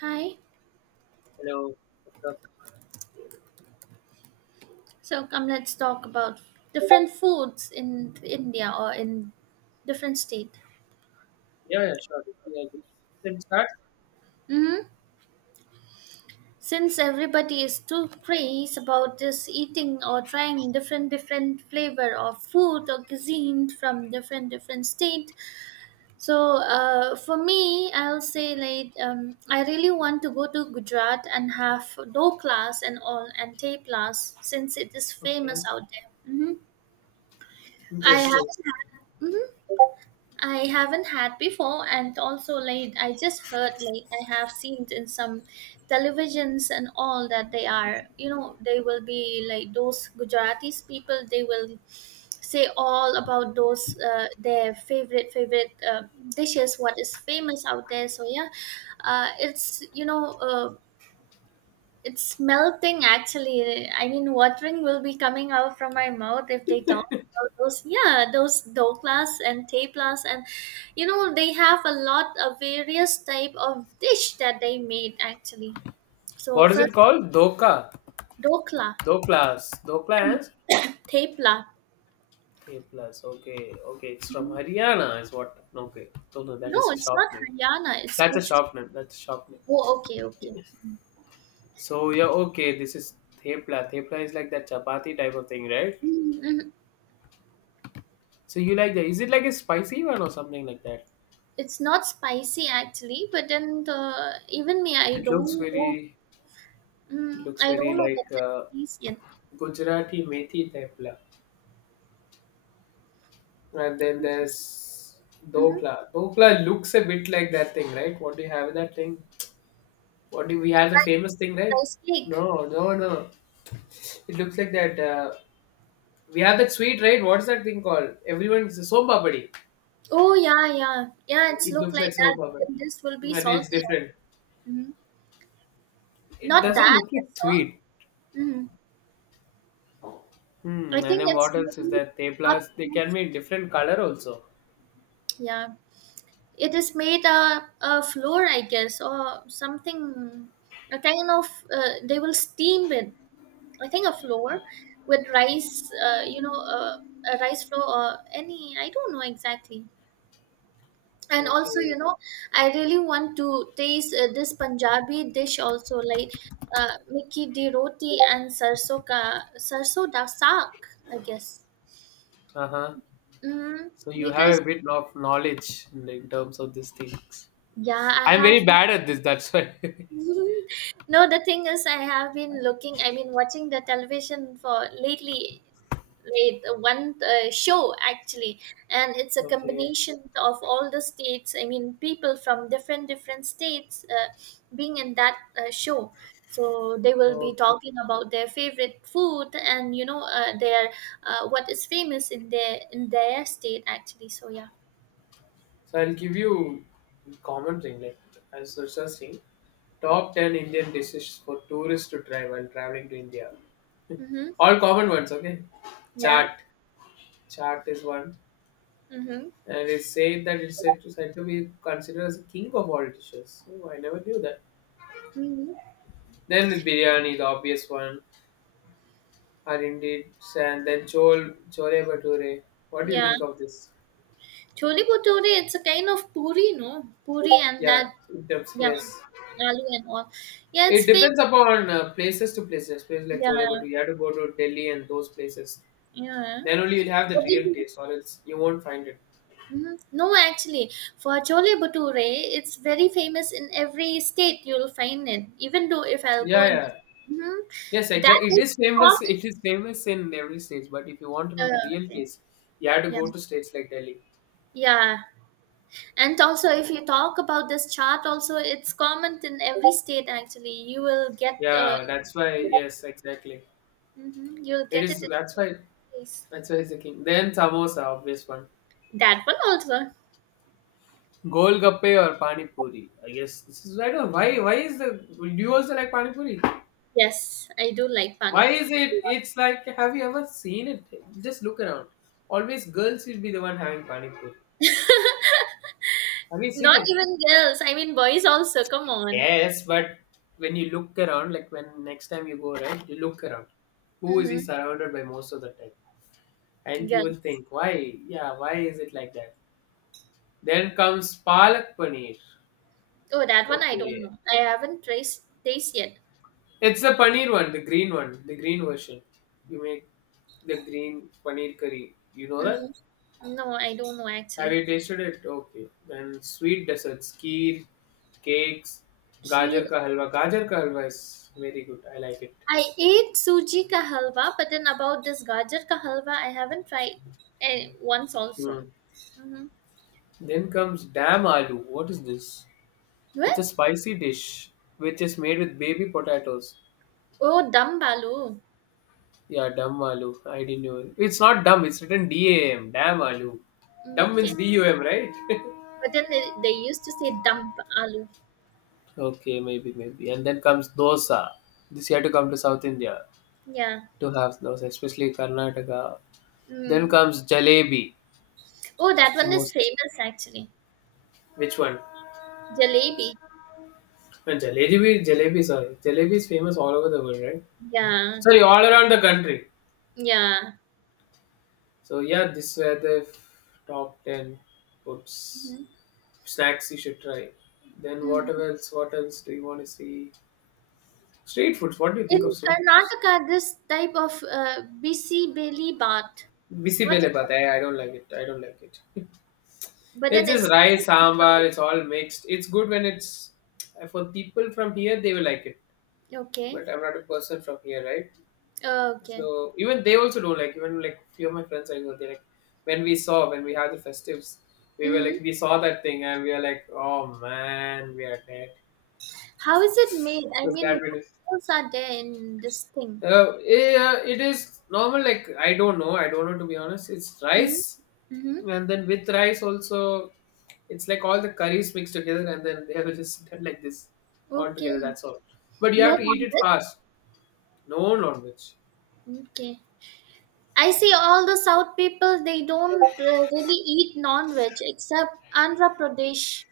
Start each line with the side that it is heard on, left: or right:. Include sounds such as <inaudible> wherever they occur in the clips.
right: Hi.
left: Hello, what's up?
right: So come let's talk about different foods in India or in different state.
left: Yeah, sure. Yeah, just can start.
right: hmm Since everybody is too crazy about this eating or trying different flavor of food or cuisine from different state. So for me, I'll say I really want to go to Gujarat and have doklas and all and teplas since it is famous
left: Okay,
right: out there. I have
left: interesting.
right: hmm I haven't had before, and also like I just heard like I have seen in some televisions and all that they are, they will be like those Gujaratis people. They will say all about those their favorite dishes, what is famous out there. So yeah, it's it's melting actually. I mean, watering will be coming out from my mouth if they talk about those. Yeah, those doklas and teplas, and they have a lot of various type of dish that they made actually. So
left: What is it
right: first
left: called? Doka.
right: dokla,
left: Doklas.
right: tepla.
left: A plus. Okay. It's from Haryana, is what. Okay. No, that
right: No,
left: is a
right: it's
left: shop
right: not
left: name.
right: Haryana. It's
left: That's a
right: Gujarat.
left: shop name. That's a shop name.
right: Oh, okay, okay.
left: Yes. So yeah, okay. This is thepla. Thepla is like that chapati type of thing, right?
right: Mm-hmm.
left: So you like that? Is it like a spicy one or something like that?
right: It's not spicy actually, but then even me, I
left: It looks
right: don't know.
left: very. It looks
right: I
left: very
right: don't know the
left: like
right: taste yet.
left: Gujarati methi thepla. And then
right: Mm-hmm.
left: there's
right: Mm-hmm.
left: Dokla. Dokla looks a bit like that thing, right? What do you have in that thing? What do we have the famous thing, right?
right: Rice cake.
left: No. It looks like that. We have that sweet, right? What's that thing called? Everyone's soap papadi.
right: Oh yeah, yeah, yeah. It's
left: It
right: look
left: looks
right: like
left: like soap
right: that. But
left: papadi,
right: then this will be
left: but it's
right: salty.
left: different.
right: hmm
left: It
right: Not
left: doesn't
right: that
left: look
right: much
left: like
right: salt.
left: sweet.
right: hmm I
left: Hmm. And
right: think
left: then
right: it's
left: what else is
right: made
left: that?
right: up.
left: Teplas. They can
right: Of,
left: be different color also.
right: yeah, it is made a flour, I guess, or something. A kind of they will steam it. I think a flour with rice. A rice flour or any. I don't know exactly. And also
left: Okay.
right: I really want to taste this Punjabi dish also like Mickey di roti and sarso da saag, I guess.
left: Uh huh.
right: mm,
left: So you have
right: because
left: a bit of knowledge in terms of these things.
right: yeah, I
left: I'm
right: have.
left: very bad at this. That's why. <laughs>
right: <laughs> No, the thing is I have been looking I mean watching the television for lately, right? One show actually, and it's a
left: Okay,
right: combination of all the states. I mean people from different states being in that show. So they will be
left: okay.
right: talking about their favorite food and their what is famous in their state actually. So yeah.
left: So I'll give you common thing like as the first thing. Top 10 Indian dishes for tourists to try while traveling to India.
right: Mm-hmm.
left: <laughs> All common ones, okay?
right: Yeah.
left: Chaat, chaat is one,
right: Mm-hmm.
left: and it's said to be considered as a king of all dishes. Oh, I never knew that.
right: Mm-hmm.
left: Then is biryani, the obvious one, or indeed, and then chole bhature. What do you
right: Yeah,
left: think of this?
right: chole bhature, it's a kind of puri, no? Puri and
left: Yeah,
right: that.
left: in terms,
right: Yeah,
left: yes.
right: aloo and all. Yeah,
left: It
right: it's
left: depends
right: famous.
left: upon places to places, places like Chole, but
right: Yeah,
left: you have to go to Delhi and those places.
right: yeah.
left: Then only you'll have the
right: What did
left: real
right: you-
left: taste, or else you won't find it.
right: Mhm. No, actually, for Chole Bhature, it's very famous in every state. You'll find it, even though if I'll go
left: Yeah,
right: and
left: yeah.
right: mhm,
left: Yes,
right: that
left: exactly. It
right: is
left: is famous.
right: called.
left: <laughs> It is famous in every state, but if you want to know the real
right: Okay.
left: taste, you have to
right: Yeah,
left: go to states like Delhi.
right: yeah, and also if you talk about this chart, also it's common in every state. Actually, you will get
left: Yeah, that's why. Yes, exactly.
right: mhm, you'll
left: It
right: get it
left: is.
right: in
left: That's
right: every
left: why.
right: place.
left: That's why it's the king. Then samosa, obvious one.
right: That one also.
left: Golgappe or pani puri. I guess this is. I don't. Why? Why is the? Do you also like pani puri?
right: Yes, I do like pani
left: Why is
right: puri.
left: it? It's like, have you ever seen it? Just look around. Always girls will be the one having pani puri.
right: <laughs>
left: Have you seen
right: Not
left: it?
right: even girls. I mean, boys also. Come on.
left: Yes, but when you look around, like when next time you go, right, you look around. Who is he
right: Mhm.
left: surrounded by most of the time? And you will
right: Gun.
left: think, why? Yeah, why is it like that? Then comes palak paneer.
right: Oh, that one I don't
left: Okay,
right: know. I haven't traced taste yet.
left: it's the paneer one, the green version. You make the green paneer curry. You know that?
right: Mm, no, I don't know
left: Have
right: actually.
left: you tasted it? Okay. Then sweet desserts, kheer, cakes,
right: Kheer.
left: gajar ka halwa. Gajar ka halwa is very good. I like it.
right: I ate suji ka halwa, but then about this gajar ka halwa, I haven't tried once also.
left: Hmm.
right: Mm-hmm.
left: Then comes dam aloo. What is this? It's
right: What?
left: a spicy dish which is made with baby potatoes.
right: Oh, dumb aloo.
left: Yeah, dam aloo. I didn't know. It's not dum. It's written D-A-M. Dam aloo.
right: Mm,
left: Dum means
right: okay.
left: D-U-M, right?
right: But then they used to say dumb aloo.
left: <laughs> okay, maybe. And then comes dosa. This you have to come to South India
right: Yeah.
left: to have dosa, especially Karnataka. Then
right: Mm.
left: comes jalebi.
right: Oh, that
left: It's the
right: one is
left: most
right: famous actually.
left: which one?
right: Jalebi.
left: And jalebi, sorry. Jalebi is famous all over the world, right?
right: Yeah.
left: Sorry, all around the country.
right: Yeah.
left: So yeah, this were the top 10 foods,
right: Mm-hmm.
left: snacks you should try. Then what
right: Mm.
left: else? What else do you want to see? Street foods. What do you think of
right: In
left: street foods?
right: Karnataka, this type of bisi beli baat. What is
left: Bisibele but
right: that?
left: I don't like it. <laughs>
right: But then
left: It's just
right: it's.
left: rice, sambar. It's all mixed. It's good when it's for people from here. They will like it,
right: <laughs> Okay.
left: but I'm not a person from here, right?
right: Oh, okay.
left: So even they also do like even like few of my friends I go they like when we saw when we had the festives we were
right: hmm
left: like we saw that thing and we are like oh man we are dead
right: How is it made? I
left: because
right: mean,
left: that
right: what
left: really
right: else are there in this thing?
left: yeah it is normal like I don't know to be honest it's
right: Mm-hmm.
left: rice
right: Mm-hmm.
left: and then with rice also it's like all the curries mixed together and then they have <laughs> just done like this all
right: Okay.
left: together that's all but you
right: No
left: have to eat it
right: non-veg.
left: fast no non-veg.
right: Okay. I see all the South people, they don't really eat non-veg except Andhra Pradesh.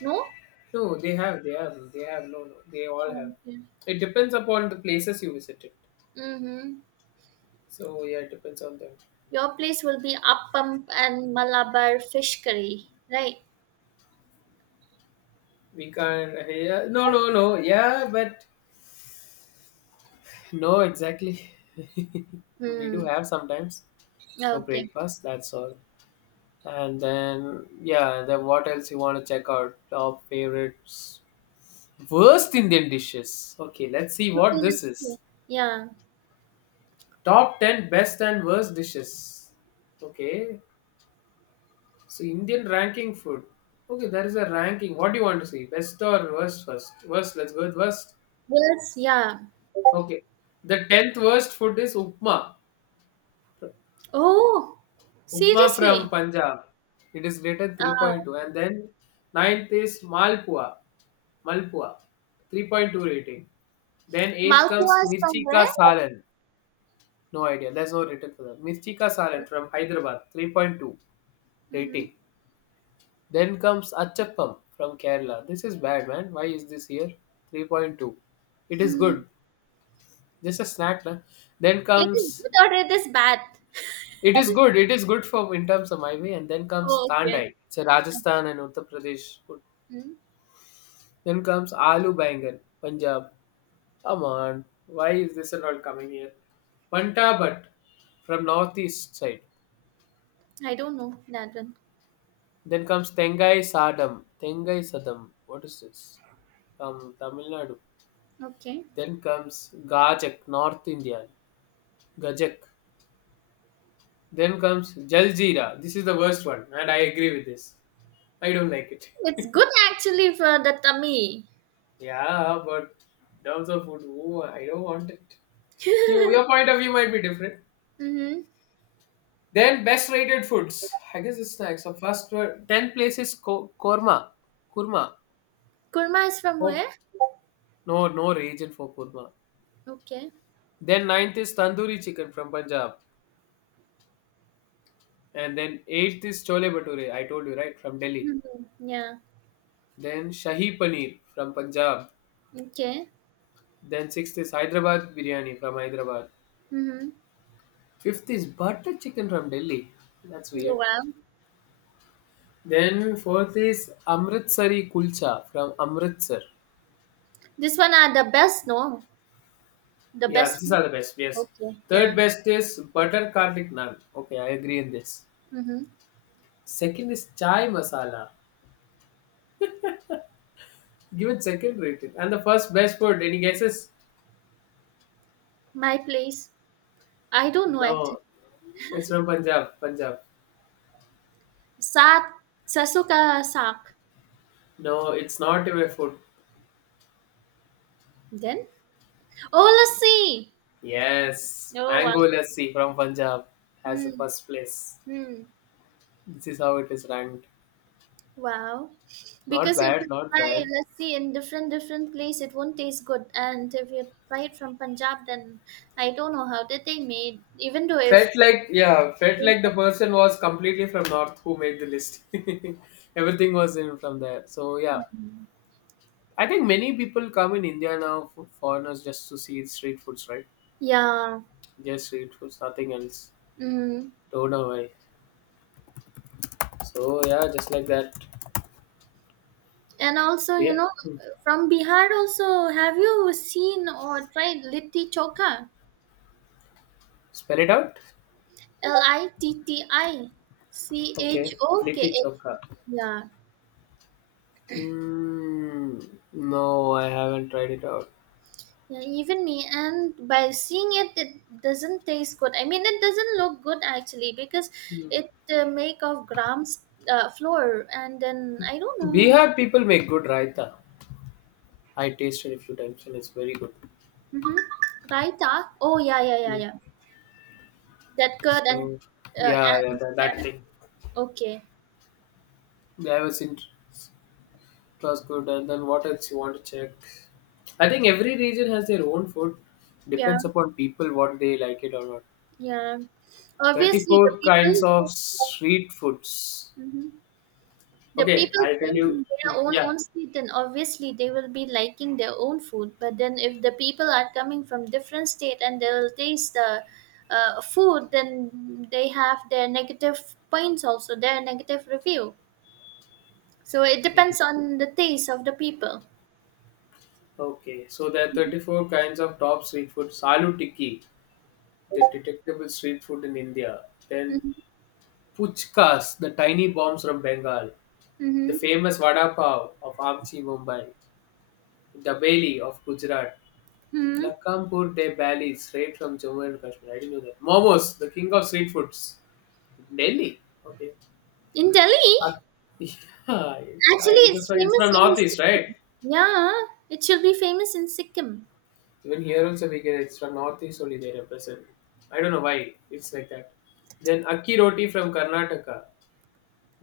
right: No?
left: No, they have. No, they all have.
right: Okay.
left: It depends upon the places you visited.
right: Mm-hmm.
left: So yeah, it depends on them.
right: Your place will be appam and Malabar fish curry, right?
left: We can't. Yeah, no. Yeah, but no, exactly. <laughs> we do
right: Hmm.
left: have sometimes for
right: Okay.
left: breakfast. That's all. And then yeah, then what else you want to check out? Top favorites, worst Indian dishes. Okay, let's see
right: Okay,
left: what this
right: let's
left: is.
right: see. Yeah.
left: Top 10 best and worst dishes. Okay, so Indian ranking food. Okay, there is a ranking. What do you want to see? Best or worst first? Worst, let's go with worst.
right: Yes, yeah.
left: Okay. The tenth worst food is Upma.
right: Oh,
left: Upma from
right: seriously?
left: Punjab. It is rated
right: Ah,
left: 3.2.
right: okay.
left: And then ninth is Malpua. Malpua. 3.2 rating. Then eighth comes
right: Malpua is from
left: Mirchi Ka
right: where?
left: Salan. No idea. There's no rating for that. Mirchi Ka Salan from Hyderabad. 3.2
right: Mm-hmm.
left: rating. Then comes Achappam from Kerala. This is bad, man. Why is this here? 3.2. It is
right: Hmm.
left: good. Just a snack. Na? Then
right: It is
left: comes.
right: good or it is bad?
left: It is
right: <laughs>
left: good. It is good for in terms of my way. And then comes
right: Oh, okay.
left: Tandai. It's a Rajasthan and Uttar Pradesh food.
right: Hmm.
left: Then comes Aloo Bangan, Punjab. Come on. Why is this and all coming here? Pantabat from northeast side.
right: I don't know that one.
left: Then comes Tengai Sadam. What is this? From Tamil Nadu.
right: Okay.
left: Then comes Gajak, North Indian. Gajak. Then comes Jaljeera. This is the worst one, and I agree with this. I don't like
right: It's
left: it.
right: good actually for the tummy.
left: <laughs> yeah, but in terms of food, oh, I don't want it.
right: <laughs>
left: You,
right: Mm-hmm.
left: your point of view might be different. Then best rated foods. I guess it's snacks. So first were- ten places korma, kurma.
right: Kurma is from
left: Oh,
right: where?
left: no, no region for kurma.
right: Okay.
left: Then ninth is tandoori chicken from Punjab, and then eighth is chole bhature. I told you right from Delhi.
right: Mhm. Yeah.
left: Then Shahi Paneer from Punjab.
right: Okay.
left: Then sixth is Hyderabad Biryani from Hyderabad.
right: Mm-hmm.
left: Fifth is butter chicken from Delhi. That's weird.
right: Well,
left: Then fourth is Amritsari Kulcha from Amritsar.
right: this one are the best, no? The
left: Yeah,
right: best
left: these
right: food?
left: are the best. Yes.
right: Okay.
left: Third
right: Yeah.
left: best is butter garlic naan. Okay, I agree in this.
right: Mm-hmm.
left: Second is chai masala. Given second rated. And the first best food. Any guesses?
right: My place. I don't know it.
left: No, it's from Punjab.
right: Saat sasuka sak.
left: No, it's not a food.
right: Then oh, lassi.
left: Yes,
right: Oh wow.
left: mango lassi from Punjab has the
right: Hmm.
left: first place.
right: Hmm.
left: This is how it is ranked.
right: Wow.
left: Not
right: Because if
left: bad,
right: you
left: not
right: try
left: bad.
right: lassi in different place, it won't taste good. And if you try it from Punjab, then I don't know how did they made. Even though if.
left: Felt like yeah, felt like the person was completely from north who made the list. <laughs> Everything was in from there. So yeah,
right: Yeah.
left: I think many people come in India now, for foreigners just to see street foods, right?
right: Yeah.
left: Just street foods, nothing else.
right: Mm.
left: Don't know why. So yeah, just like that. So
right: And also, you
left: yeah,
right: know,
left: hmm.
right: from Bihar also, have you seen or tried Litti Choka?
left: Spell it out.
right: Litti
left: Okay, litti
right: Chokh.
left: chokha.
right: Yeah.
left: Hmm. No, I haven't tried it out.
right: Yeah, even me. And by seeing it, it doesn't taste good. I mean, it doesn't look good actually because
left: Hmm.
right: it make of grams flour and then I don't know.
left: Bihar people make good raita. I tasted a few times and it's very good.
right: Mm-hmm. Raita. Oh yeah, yeah, yeah,
left: Hmm.
right: yeah. That curd and
left: So,
right: uh,
left: yeah, yeah,
right: and
left: that thing.
right: okay.
left: Yeah, I was in, it was good. And then what else you want to check? I think every region has their own food.
right: Yeah.
left: Depends upon people what they like it or not.
right: Yeah, obviously the
left: 34 kinds
right: people,
left: of street foods.
right: mhm, the
left: Okay,
right: people
left: I'll tell
right: staying
left: you.
right: in their
left: Hmm,
right: own street, then obviously they will be liking their own food. But then if the people are coming from different state and they will taste the food, then they have their negative points also, their negative review. So it
left: yeah.
right: depends on the taste of the people.
left: Okay, so there are 34 kinds of top street food. Salu Tikki, the detectable street food in India. Then
right: Mm-hmm.
left: Puchkas, the tiny bombs from Bengal. The
right: Mm-hmm.
left: famous Vada Pav of Amchi, Mumbai. Dabeli of Gujarat.
right: hmm
left: Lakhampur de Bali, straight from Jammu and Kashmir. I didn't know that. Momos, the king of street foods. Delhi. Okay.
right: In
left: Uh,
right: Delhi,
left: <laughs> yeah,
right: actually,
left: that's
right: it's
left: why it's
right: famous
left: from
right: in
left: Northeast, right?
right: Sikkim. Yeah, it should be famous in Sikkim.
left: Even here also we get it's from northeast only they represent. I don't know why it's like that. Then Akki Roti from Karnataka,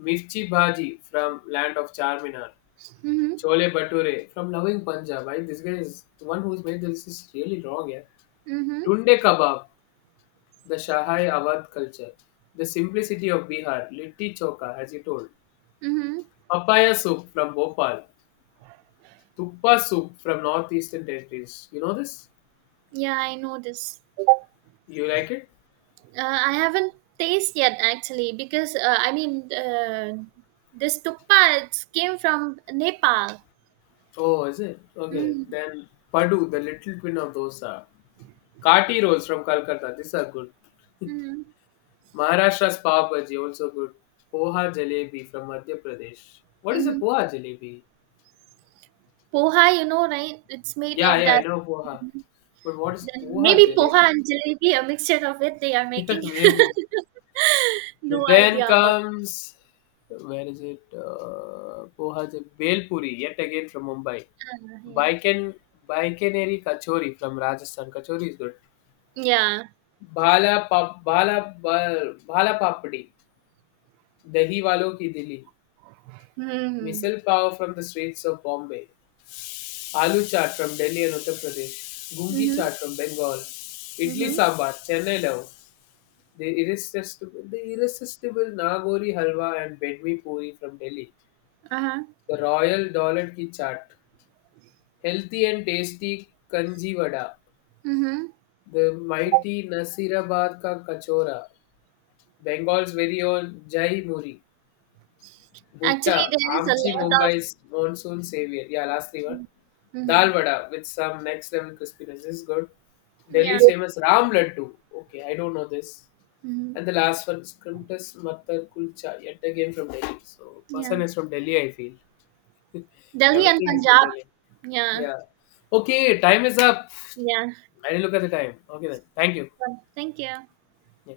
left: Mirchi Bhaji from land of Charminar,
right: Mm-hmm.
left: Chole Bature from loving Punjab. This guy is the one who's made this is really wrong, yeah.
right: Mm-hmm.
left: Tunde Kabab, the Shahai Awadh culture, the simplicity of Bihar, Litti Choka, as you told,
right: Mm-hmm.
left: Papaya soup from Bhopal, Tuppa soup from northeastern territories. You know this?
right: Yeah, I know this.
left: You like it?
right: I haven't tasted yet actually because this tukpa it came from Nepal.
left: Oh, is it? Okay.
right: Mm-hmm.
left: Then Padu, the little twin of dosa. Kati rolls from Kolkata. These are good.
right: Mm-hmm.
left: Maharashtra's pav bhaji also good. Poha jalebi from Madhya Pradesh. What is a
right: Mm-hmm.
left: poha jalebi?
right: Poha, you know, right? It's made
left: Yeah,
right: of
left: yeah, I
right: that.
left: know poha. But what is
right: Then
left: poha
right: maybe poha
left: jalebi? <laughs>
right: and jalebi, a mixture of it they are
left: Yeah,
right: making.
left: maybe.
right: <laughs>
left: But
right: No
left: then
right: idea about that.
left: comes where is it? Poha jalebi. Bel puri yet again from Mumbai.
right: Yeah.
left: Baiken Baikeneri kachori from Rajasthan. Kachori is good.
right: Yeah.
left: भाला पा भाला बा भाला पापड़ी, दही वालों की दिली,
right: Mm-hmm.
left: Misal pav from the streets of Bombay, aloo chaat from Delhi and Uttar Pradesh, gungi
right: Mm-hmm.
left: chaat from Bengal, idli
right: Mm-hmm.
left: sambar, Chennai love, the irresistible nagori halwa and bedmi puri from Delhi,
right: Uh-huh.
left: the royal dollard ki chaat, healthy and tasty kanji vada,
right: Mm-hmm.
left: the mighty Nasirabad ka kachora, Bengal's very own jai muri, Butta,
right: Actually, there is a
left: Amchi,
right: lot of.
left: Mumbai's monsoon savior. Yeah, last three one.
right: Mm-hmm.
left: Dal vada with some next level crispiness. This is good.
right: Yeah.
left: Delhi's famous Ram Laddu. Okay, I don't know this. And the
right: Mm-hmm.
left: last one, Scrimptus Matar Kulcha. Yet again from Delhi. So
right: Yeah.
left: person is from Delhi, I feel.
right: Delhi and
left: Everything is from
right: Punjab.
left: Delhi.
right: Yeah.
left: Yeah. Okay, time is up.
right: Yeah.
left: I didn't look at the time. Okay then. Thank you.
right: Well, thank you.
left: Yeah.